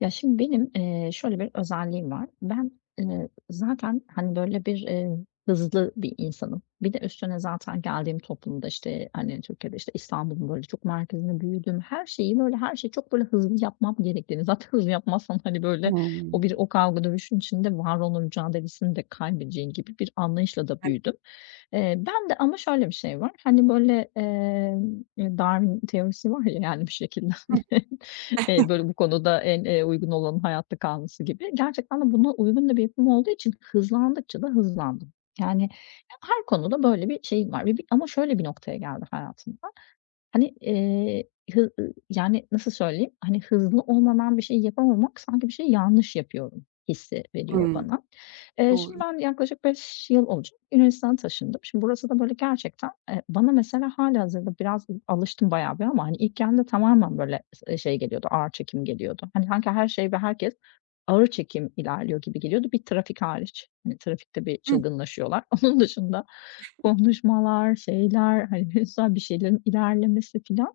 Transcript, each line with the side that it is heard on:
left: Ya, şimdi benim, şöyle bir özelliğim var. Ben, zaten, hani, böyle, bir, hızlı bir insanım. Bir de üstüne zaten geldiğim toplumda, işte, hani, Türkiye'de, işte, İstanbul'un, böyle, çok merkezinde büyüdüm. Her şeyi, böyle, her şeyi çok, böyle, hızlı yapmam gerektiğini, zaten hızlı yapmazsan, hani, böyle, o bir
right: Hımm.
left: o kavga dövüşün içinde var olma mücadelesini de kaybedeceğin gibi bir anlayışla da
right: Evet.
left: büyüdüm. Ben de ama şöyle bir şey var, hani, böyle, Darwin teorisi var ya, yani, bir şekilde, Böyle, bu konuda en, uygun olanın hayatta kalması gibi. Gerçekten de buna uygun da bir yapım olduğu için hızlandıkça da hızlandım. Yani, her konuda böyle bir şeyim var ve bir ama şöyle bir noktaya geldi hayatımda. Hani, hı ı yani, nasıl söyleyeyim? Hani, hızlı olmadan bir şey yapamamak sanki bir şey yanlış yapıyorum hissi
right: Hı
left: veriyor
right: hı.
left: bana. Şimdi
right: Doğru.
left: ben yaklaşık 5 yıl olacak Yunanistan'a taşındım. Şimdi burası da böyle gerçekten, bana mesela hâlihazırda biraz alıştım bayağı bir ama, hani, ilk geldiğimde tamamen böyle şey geliyordu, ağır çekim geliyordu. Hani, sanki her şey ve herkes ağır çekim ilerliyor gibi geliyordu. Bir trafik hariç. Hani, trafikte bir
right: Hı.
left: çılgınlaşıyorlar. Onun dışında konuşmalar, şeyler, hani, mesela bir şeylerin ilerlemesi filan.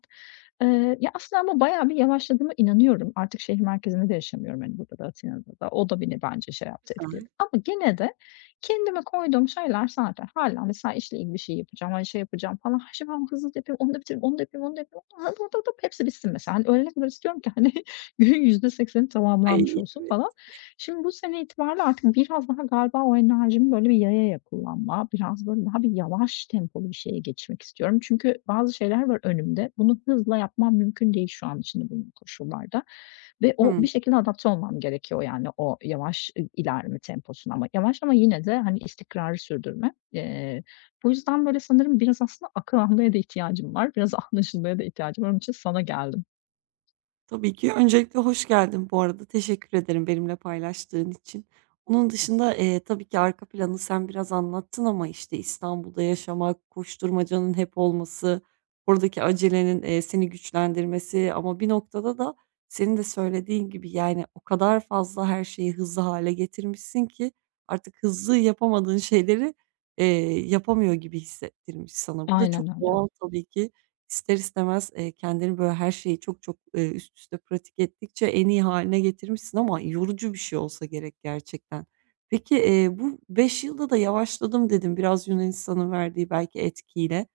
left: Ya, aslında ama bayağı bir yavaşladığıma inanıyorum. Artık şehir merkezinde de yaşamıyorum, hani, burada da, Atina'da da. O da beni bence şey yaptı, etkiledi.
right: Güzel.
left: Ama gene de kendime koyduğum şeyler zaten hâlâ mesela işle ilgili bir şey yapacağım, hani, şey yapacağım falan. "Ha, şimdi ben hızlı yapayım, onu da bitireyim, onu da yapayım, onu da yapayım. Hadi, hepsi bitsin." mesela. Hani, öğlene kadar istiyorum ki, hani, günün %80'i tamamlanmış
right: Ay,
left: olsun
right: evet.
left: falan. Şimdi bu sene itibariyle artık biraz daha galiba o enerjimi böyle bir yaya ya kullanma, biraz böyle daha bir yavaş tempolu bir şeye geçirmek istiyorum. Çünkü bazı şeyler var önümde. Bunu hızla yapmam mümkün değil şu an içinde bulunduğum koşullarda ve o
right: Hı.
left: bir şekilde adapte olmam gerekiyor yani o yavaş ilerleme temposuna ama yavaş ama yine de, hani, istikrarı sürdürme. Bu yüzden böyle sanırım biraz aslında akıl almaya da ihtiyacım var. Biraz anlaşılmaya da ihtiyacım var. Onun için sana geldim.
right: Tabii ki. Öncelikle hoş geldin bu arada. Teşekkür ederim benimle paylaştığın için. Onun dışında, tabii ki arka planı sen biraz anlattın ama, işte, İstanbul'da yaşamak, koşturmacanın hep olması, oradaki acelenin, seni güçlendirmesi ama bir noktada da senin de söylediğin gibi, yani, o kadar fazla her şeyi hızlı hale getirmişsin ki artık hızlı yapamadığın şeyleri, yapamıyor gibi hissettirmiş sana. Bu da çok
left: Aynen öyle.
right: doğal tabii ki. İster istemez, kendini böyle her şeyi çok çok, üst üste pratik ettikçe en iyi haline getirmişsin ama yorucu bir şey olsa gerek gerçekten. Peki, bu 5 yılda da yavaşladım dedim biraz Yunanistan'ın verdiği belki etkiyle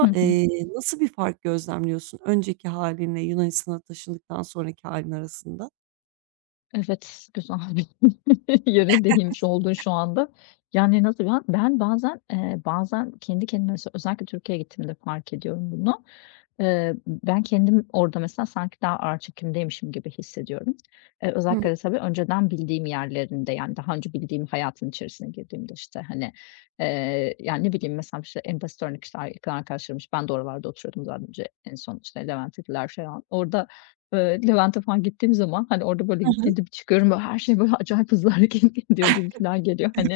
left: Hı hı.
right: nasıl bir fark gözlemliyorsun önceki hâlinle Yunanistan'a taşındıktan sonraki halin arasında?
left: Evet, güzel bir yere değinmiş oldun şu anda. Yani, nasıl ben bazen, bazen kendi kendime mesela özellikle Türkiye'ye gittiğimde fark ediyorum bunu. Ben kendim orada mesela sanki daha ağır çekimdeymişim gibi hissediyorum. Eee,
right: Hı.
left: özellikle de tabii önceden bildiğim yerlerinde, yani, daha önce bildiğim hayatın içerisine girdiğimde, işte, hani, yani, ne bileyim, mesela, işte, en basit örnek, işte, yakın arkadaşlarım, işte, ben de oralarda oturuyordum zaten önce en son, işte, Levent'teydiler falan. Orada. Levent'e falan gittiğim zaman, hani, orada böyle
right: Hı hı.
left: gittiğimde bir çıkıyorum, böyle, her şey böyle acayip hızlı hareket ediyor gibi filan geliyor. Hani,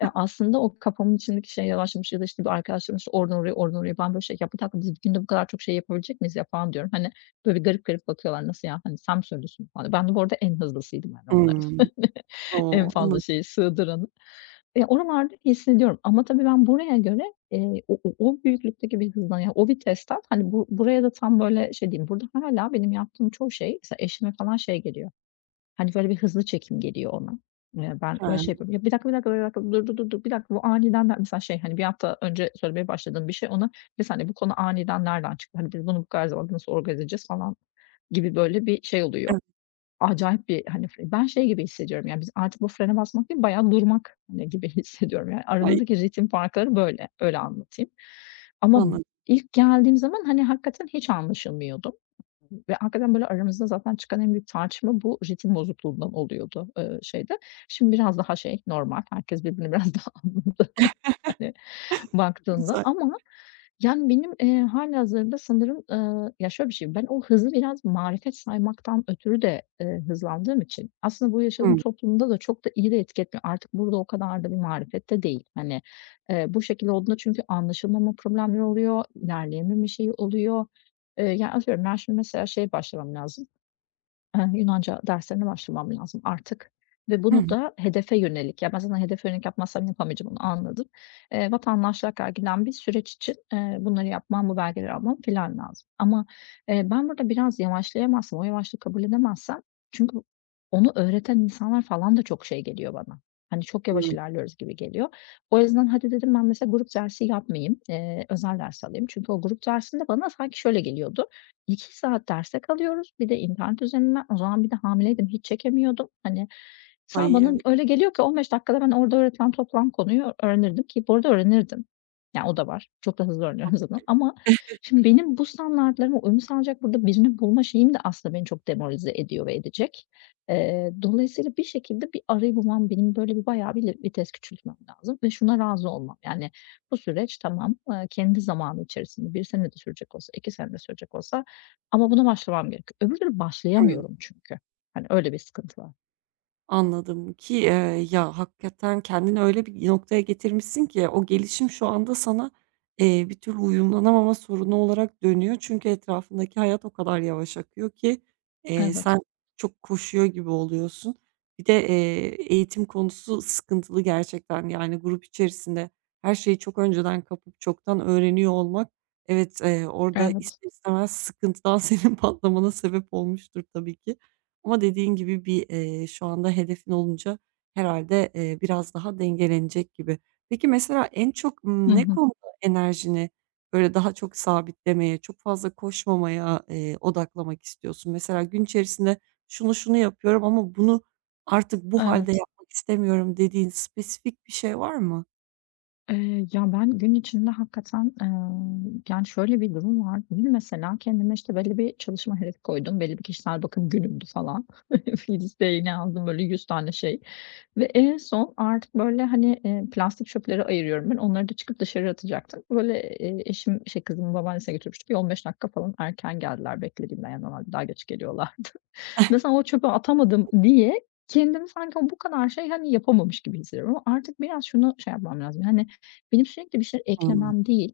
left: aslında o kafamın içindeki şey yavaşlamış ya da, işte, bir arkadaşlarım, işte, oradan oraya, oradan oraya. Ben böyle şey, "Ya, bir dakika, biz bir günde bu kadar çok şey yapabilecek miyiz ya?" falan diyorum. Hani, böyle bir garip garip bakıyorlar, "Nasıl ya? Hani, sen mi söylüyorsun?" falan. Ben de bu arada en hızlısıydım, yani, onların.
right: Hımm.
left: En
right: O!
left: fazla
right: Anladım.
left: şeyi sığdıranı. Oralarda hissediyorum ama tabii ben buraya göre, o büyüklükteki bir hızdan, yani, o vitesten, hani, bu buraya da tam böyle şey diyeyim, burada hâlâ benim yaptığım çoğu şey, mesela eşime falan şey geliyor, hani, böyle bir hızlı çekim geliyor ona. Ben böyle şey
right: He.
left: yapıyorum, "Ya, bir dakika, bir dakika, bir dakika, dur, dur, dur, dur, bir dakika, bu aniden" der. Mesela şey, hani, bir hafta önce söylemeye başladığım bir şey ona, "Bir saniye, bu konu aniden nereden çıktı? Hani, biz bunu bu kadar zamanda nasıl organize edeceğiz?" falan gibi böyle bir şey oluyor.
right: Evet.
left: Acayip bir, hani, ben şey gibi hissediyorum, yani, biz artık bu frene basmak değil, bayağı durmak, hani, gibi hissediyorum. Yani,
right: Ay,
left: aramızdaki ritim farkları böyle, öyle anlatayım. Ama
right: anladım.
left: ilk geldiğim zaman, hani, hakikaten hiç anlaşılmıyordum ve hakikaten, böyle, aramızda zaten çıkan en büyük tartışma bu ritim bozukluğundan oluyordu, şeyde. Şimdi biraz daha şey, normal, herkes birbirini biraz daha anladı, hani baktığında
right: Güzel.
left: ama yani benim, hâlihazırda sanırım, ya, şöyle bir şey, ben o hızı biraz marifet saymaktan ötürü de, hızlandığım için aslında bu yaşadığım
right: Hımm.
left: toplumda da çok da iyi de etki etmiyor. Artık burada o kadar da bir marifette değil. Hani, bu şekilde olduğunda çünkü anlaşılmama problemleri oluyor, ilerleyememe şeyi oluyor. Ya, atıyorum ben şimdi mesela şey başlamam lazım. Yunanca derslerine başlamam lazım artık ve
right: Hı
left: bunu
right: hı.
left: da hedefe yönelik, ya, ben zaten hedefe yönelik yapmazsam yapamayacağım, onu anladım. Vatandaşlığa kadar giden bir süreç için, bunları yapmam, bu belgeleri almam filan lazım. Ama, ben burada biraz yavaşlayamazsam, o yavaşlığı kabul edemezsem çünkü onu öğreten insanlar falan da çok şey geliyor bana. Hani, çok yavaş
right: Hımm.
left: ilerliyoruz gibi geliyor. O yüzden hadi dedim ben mesela grup dersi yapmayayım, özel ders alayım. Çünkü o grup dersinde bana sanki şöyle geliyordu: 2 saat derste kalıyoruz. Bir de internet üzerinden. O zaman bir de hamileydim, hiç çekemiyordum. Hani,
right: Ay,
left: bana
right: evet.
left: öyle geliyor ki 15 dakikada ben orada öğretilen toplam konuyu öğrenirdim ki bu arada öğrenirdim. Yani o da var. Çok da hızlı öğreniyorum zaten ama şimdi benim bu standartlarıma uyum sağlayacak burada birini bulma şeyim de aslında beni çok demoralize ediyor ve edecek. Dolayısıyla bir şekilde bir arayı bulmam, benim böyle bir bayağı bir vites küçültmem lazım ve şuna razı olmam. Yani bu süreç tamam, kendi zamanı içerisinde bir sene de sürecek olsa, 2 sene de sürecek olsa ama buna başlamam gerekiyor. Öbür türlü başlayamıyorum çünkü. Hani, öyle bir sıkıntı var.
right: Anladım ki, ya, hakikaten kendini öyle bir noktaya getirmişsin ki o gelişim şu anda sana, bir türlü uyumlanamama sorunu olarak dönüyor. Çünkü etrafındaki hayat o kadar yavaş akıyor ki, sen
left: Evet,
right: çok koşuyor gibi oluyorsun. Bir de, eğitim konusu sıkıntılı gerçekten. Yani grup içerisinde her şeyi çok önceden kapıp çoktan öğreniyor olmak, evet, orada
left: evet.
right: ister istemez sıkıntıdan senin patlamana sebep olmuştur tabii ki. Ama dediğin gibi bir, şu anda hedefin olunca herhalde biraz daha dengelenecek gibi. Peki, mesela en çok,
left: Hı
right: ne
left: hı.
right: konuda enerjini böyle daha çok sabitlemeye, çok fazla koşmamaya, odaklamak istiyorsun? Mesela gün içerisinde şunu şunu yapıyorum ama bunu artık bu halde
left: Evet.
right: yapmak istemiyorum dediğin spesifik bir şey var mı?
left: Ya, ben gün içinde hakikaten, yani, şöyle bir durum var. Dün mesela kendime, işte, belli bir çalışma hedefi koydum. Belli bir kişisel bakım günümdü falan. Listeye yine aldım böyle 100 tane şey ve en son artık böyle, hani, plastik çöpleri ayırıyorum ben. Onları da çıkıp dışarı atacaktım. Böyle, eşim, şey, kızımı babaannesine götürmüştük. Bir 15 dakika falan erken geldiler beklediğimden. Yani, normalde daha geç geliyorlardı. Mesela o çöpe atamadım diye kendimi sanki o bu kadar şey, hani, yapamamış gibi hissediyorum ama artık biraz şunu şey yapmam lazım. Hani, benim sürekli bir şey
right: Hımm.
left: eklemem değil,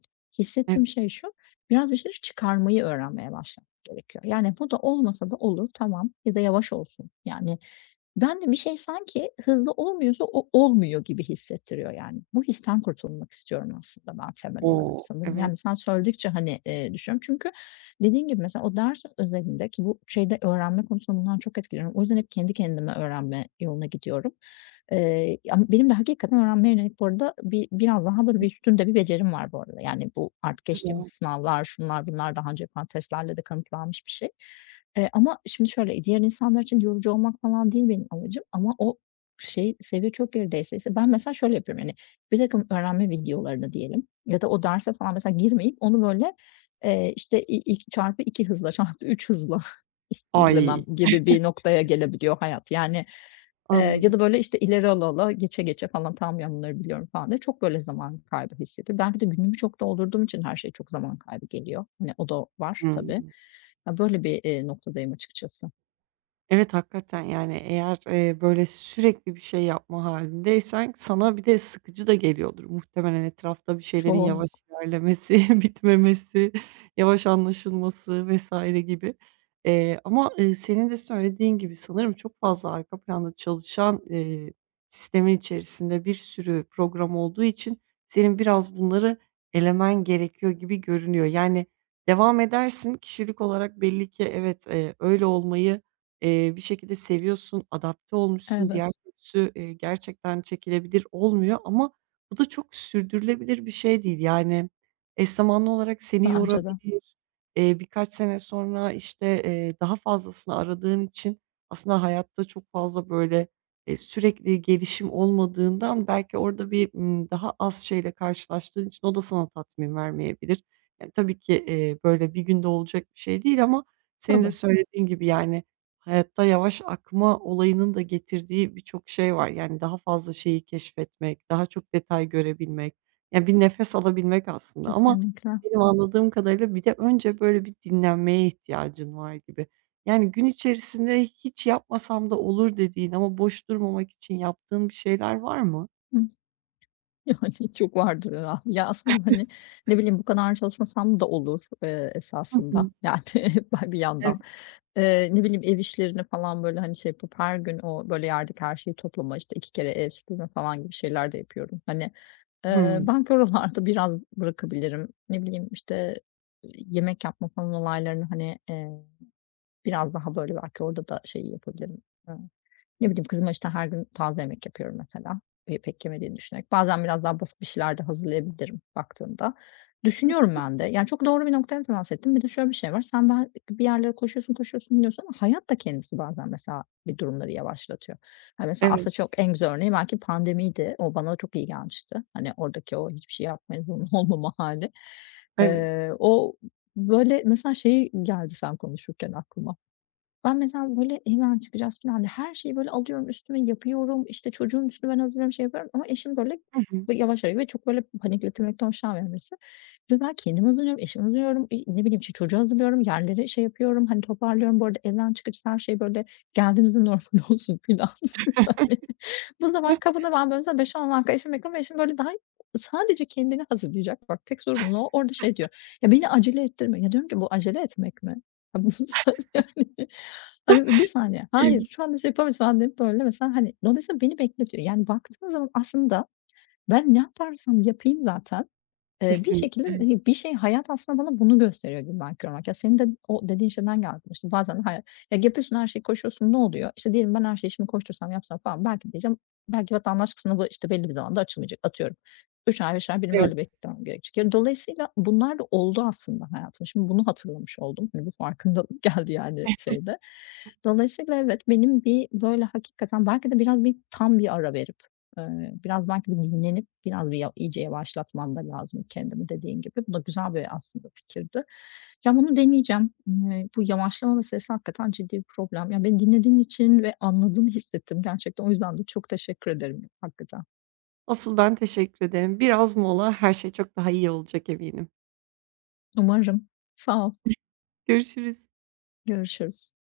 right: Evet.
left: hissettiğim şey şu, biraz bir şeyleri çıkarmayı öğrenmeye başlamak gerekiyor. Yani, bu da olmasa da olur, tamam ya da yavaş olsun. Yani, ben de bir şey sanki hızlı olmuyorsa o olmuyor gibi hissettiriyor yani. Bu histen kurtulmak istiyorum aslında ben temel olarak
right: O!
left: sanırım.
right: Evet,
left: Yani sen söyledikçe, hani, düşünüyorum çünkü dediğin gibi mesela o ders özelinde ki bu şeyde öğrenme konusunda bundan çok etkileniyorum. O yüzden hep kendi kendime öğrenme yoluna gidiyorum. Ama benim de hakikaten öğrenmeye yönelik bu arada bir biraz daha böyle bir üstünde bir becerim var bu arada. Yani bu artık geçtiğimiz
right: güzel.
left: sınavlar, şunlar bunlar daha önce yapılan testlerle de kanıtlanmış bir şey. Ama şimdi şöyle, diğer insanlar için yorucu olmak falan değil benim amacım ama o şey, seviye çok gerideyse ise ben mesela şöyle yapıyorum, yani, birtakım öğrenme videolarını diyelim ya da o derse falan mesela girmeyip onu böyle, işte, ilk çarpı 2 hızla, çarpı 3 hızla
right: Ay,
left: izlemem gibi bir noktaya gelebiliyor hayat. Yani Eee,
right: anladım.
left: ya da böyle, işte, ileri ala ala, geçe geçe falan, "Tamam ya, bunları biliyorum." falan diye çok böyle zaman kaybı hissediyorum. Belki de günümü çok doldurduğum için her şey çok zaman kaybı geliyor. Hani, o da var
right: Hıı.
left: tabii. Ya, böyle bir, noktadayım açıkçası.
right: Evet, hakikaten, yani, eğer, böyle, sürekli bir şey yapma halindeysen sana bir de sıkıcı da geliyordur muhtemelen etrafta bir şeylerin
left: Çok,
right: yavaş ilerlemesi, bitmemesi, yavaş anlaşılması vesaire gibi. Ama, senin de söylediğin gibi sanırım çok fazla arka planda çalışan, sistemin içerisinde bir sürü program olduğu için senin biraz bunları elemen gerekiyor gibi görünüyor. Yani, devam edersin, kişilik olarak belli ki evet, öyle olmayı bir şekilde seviyorsun, adapte olmuşsun. Diğer
left: evet.
right: türlüsü, gerçekten çekilebilir olmuyor ama bu da çok sürdürülebilir bir şey değil. Yani, eş zamanlı olarak seni
left: Bence de.
right: yorabilir. Birkaç sene sonra, işte, daha fazlasını aradığın için aslında hayatta çok fazla, böyle, sürekli gelişim olmadığından belki orada bir, daha az şeyle karşılaştığın için o da sana tatmin vermeyebilir. Yani, tabii ki, böyle bir günde olacak bir şey değil ama senin de
left: Tabii,
right: söylediğin gibi, yani, hayatta yavaş akma olayının da getirdiği birçok şey var. Yani daha fazla şeyi keşfetmek, daha çok detay görebilmek, yani bir nefes alabilmek aslında ama
left: kesinlikle.
right: benim anladığım kadarıyla bir de önce böyle bir dinlenmeye ihtiyacın var gibi. Yani gün içerisinde hiç yapmasam da olur dediğin ama boş durmamak için yaptığın bir şeyler var mı?
left: Hı. Yani, çok vardır herhâlde. Ya, aslında, hani, ne bileyim, bu kadar çalışmasam da olur,
right: Hı
left: esasında.
right: hı.
left: Yani, bir
right: Evet.
left: yandan. Ne bileyim, ev işlerini falan, böyle, hani, şey yapıp her gün o, böyle, yerdeki her şeyi toplama, işte, 2 kere ev süpürme falan gibi şeyler de yapıyorum. Hani,
right: Hımm.
left: belki oralarda biraz bırakabilirim. Ne bileyim, işte, yemek yapma falan olaylarını, hani, biraz daha, böyle, belki orada da şey yapabilirim. Ne bileyim, kızıma, işte, her gün taze yemek yapıyorum mesela, pek yemediğini düşünerek. Bazen biraz daha basit bir şeyler de hazırlayabilirim baktığında.
right: Kesin.
left: Düşünüyorum ben de. Yani, çok doğru bir noktaya temas ettin. Bir de şöyle bir şey var. Sen ben bir yerlere koşuyorsun, koşuyorsun, gidiyorsun ama hayat da kendisi bazen mesela bir durumları yavaşlatıyor. Ya, mesela aslında
right: Evet,
left: çok en güzel örneği belki pandemiydi. O bana çok iyi gelmişti. Hani, oradaki o hiçbir şey yapmaya zorunlu olmama hali.
right: evet.
left: O böyle, mesela şey geldi sen konuşurken aklıma. Ben mesela böyle evden çıkacağız filan diye her şeyi böyle alıyorum üstüme yapıyorum, işte, çocuğun üstünü ben hazırlıyorum, şey yapıyorum ama eşim böyle
right: Hı hı.
left: yavaş hareket ve çok böyle panikletilmekten hoşlanmayan birisi. Ve ben kendim hazırlıyorum, eşim hazırlıyorum, ne bileyim, işte, çocuğu hazırlıyorum, yerleri şey yapıyorum, hani, toparlıyorum. Bu arada evden çıkacağız her şey böyle geldiğimizde normal olsun filan. Bu
right: Hah,
left: zaman kabına ben böyle mesela 5-10 dakika eşime yakın ve eşim böyle daha sadece kendini hazırlayacak. Bak tek sorumluluğu o. Orada şey diyor, "Ya, beni acele ettirme." Ya, diyorum ki, "Bu acele etmek mi?" Ya, bunu sen yani, hani, bir saniye, hayır
right: iyiymiş.
left: şu anda şey yapamayız." falan deyip böyle mesela, hani, dolayısıyla beni bekletiyor. Yani baktığın zaman aslında ben ne yaparsam yapayım zaten bir şekilde,
right: Kesinlikle.
left: hani, bir şey hayat aslında bana bunu gösteriyor günden kırmak. Ya, senin de o dediğin şeyden geldim. İşte, bazen ya, yapıyorsun her şeye koşuyorsun, ne oluyor? İşte, diyelim ben her şeyi şimdi koştursam, yapsam falan belki diyeceğim, belki vatandaşlık sınavı, işte, belli bir zamanda açılmayacak. Atıyorum 3 ay, 5 ay benim
right: Evet.
left: öyle beklemem gerekecek. Ya, dolayısıyla bunlar da oldu aslında hayatıma. Şimdi bunu hatırlamış oldum. Hani, bu farkındalık geldi, yani, şeyde. Dolayısıyla evet, benim bir böyle hakikaten belki de biraz bir tam bir ara verip biraz belki bir dinlenip biraz bir ya iyice yavaşlatmam da lazım kendimi dediğin gibi. Bu da güzel bir aslında fikirdi. Ya, bunu deneyeceğim. Bu yavaşlama meselesi hakikaten ciddi bir problem. Ya, beni dinlediğin için ve anladığını hissettim gerçekten. O yüzden de çok teşekkür ederim hakikaten.
right: Asıl ben teşekkür ederim. Biraz mola, her şey çok daha iyi olacak eminim.
left: Umarım. Sağ ol.
right: Görüşürüz.
left: Görüşürüz.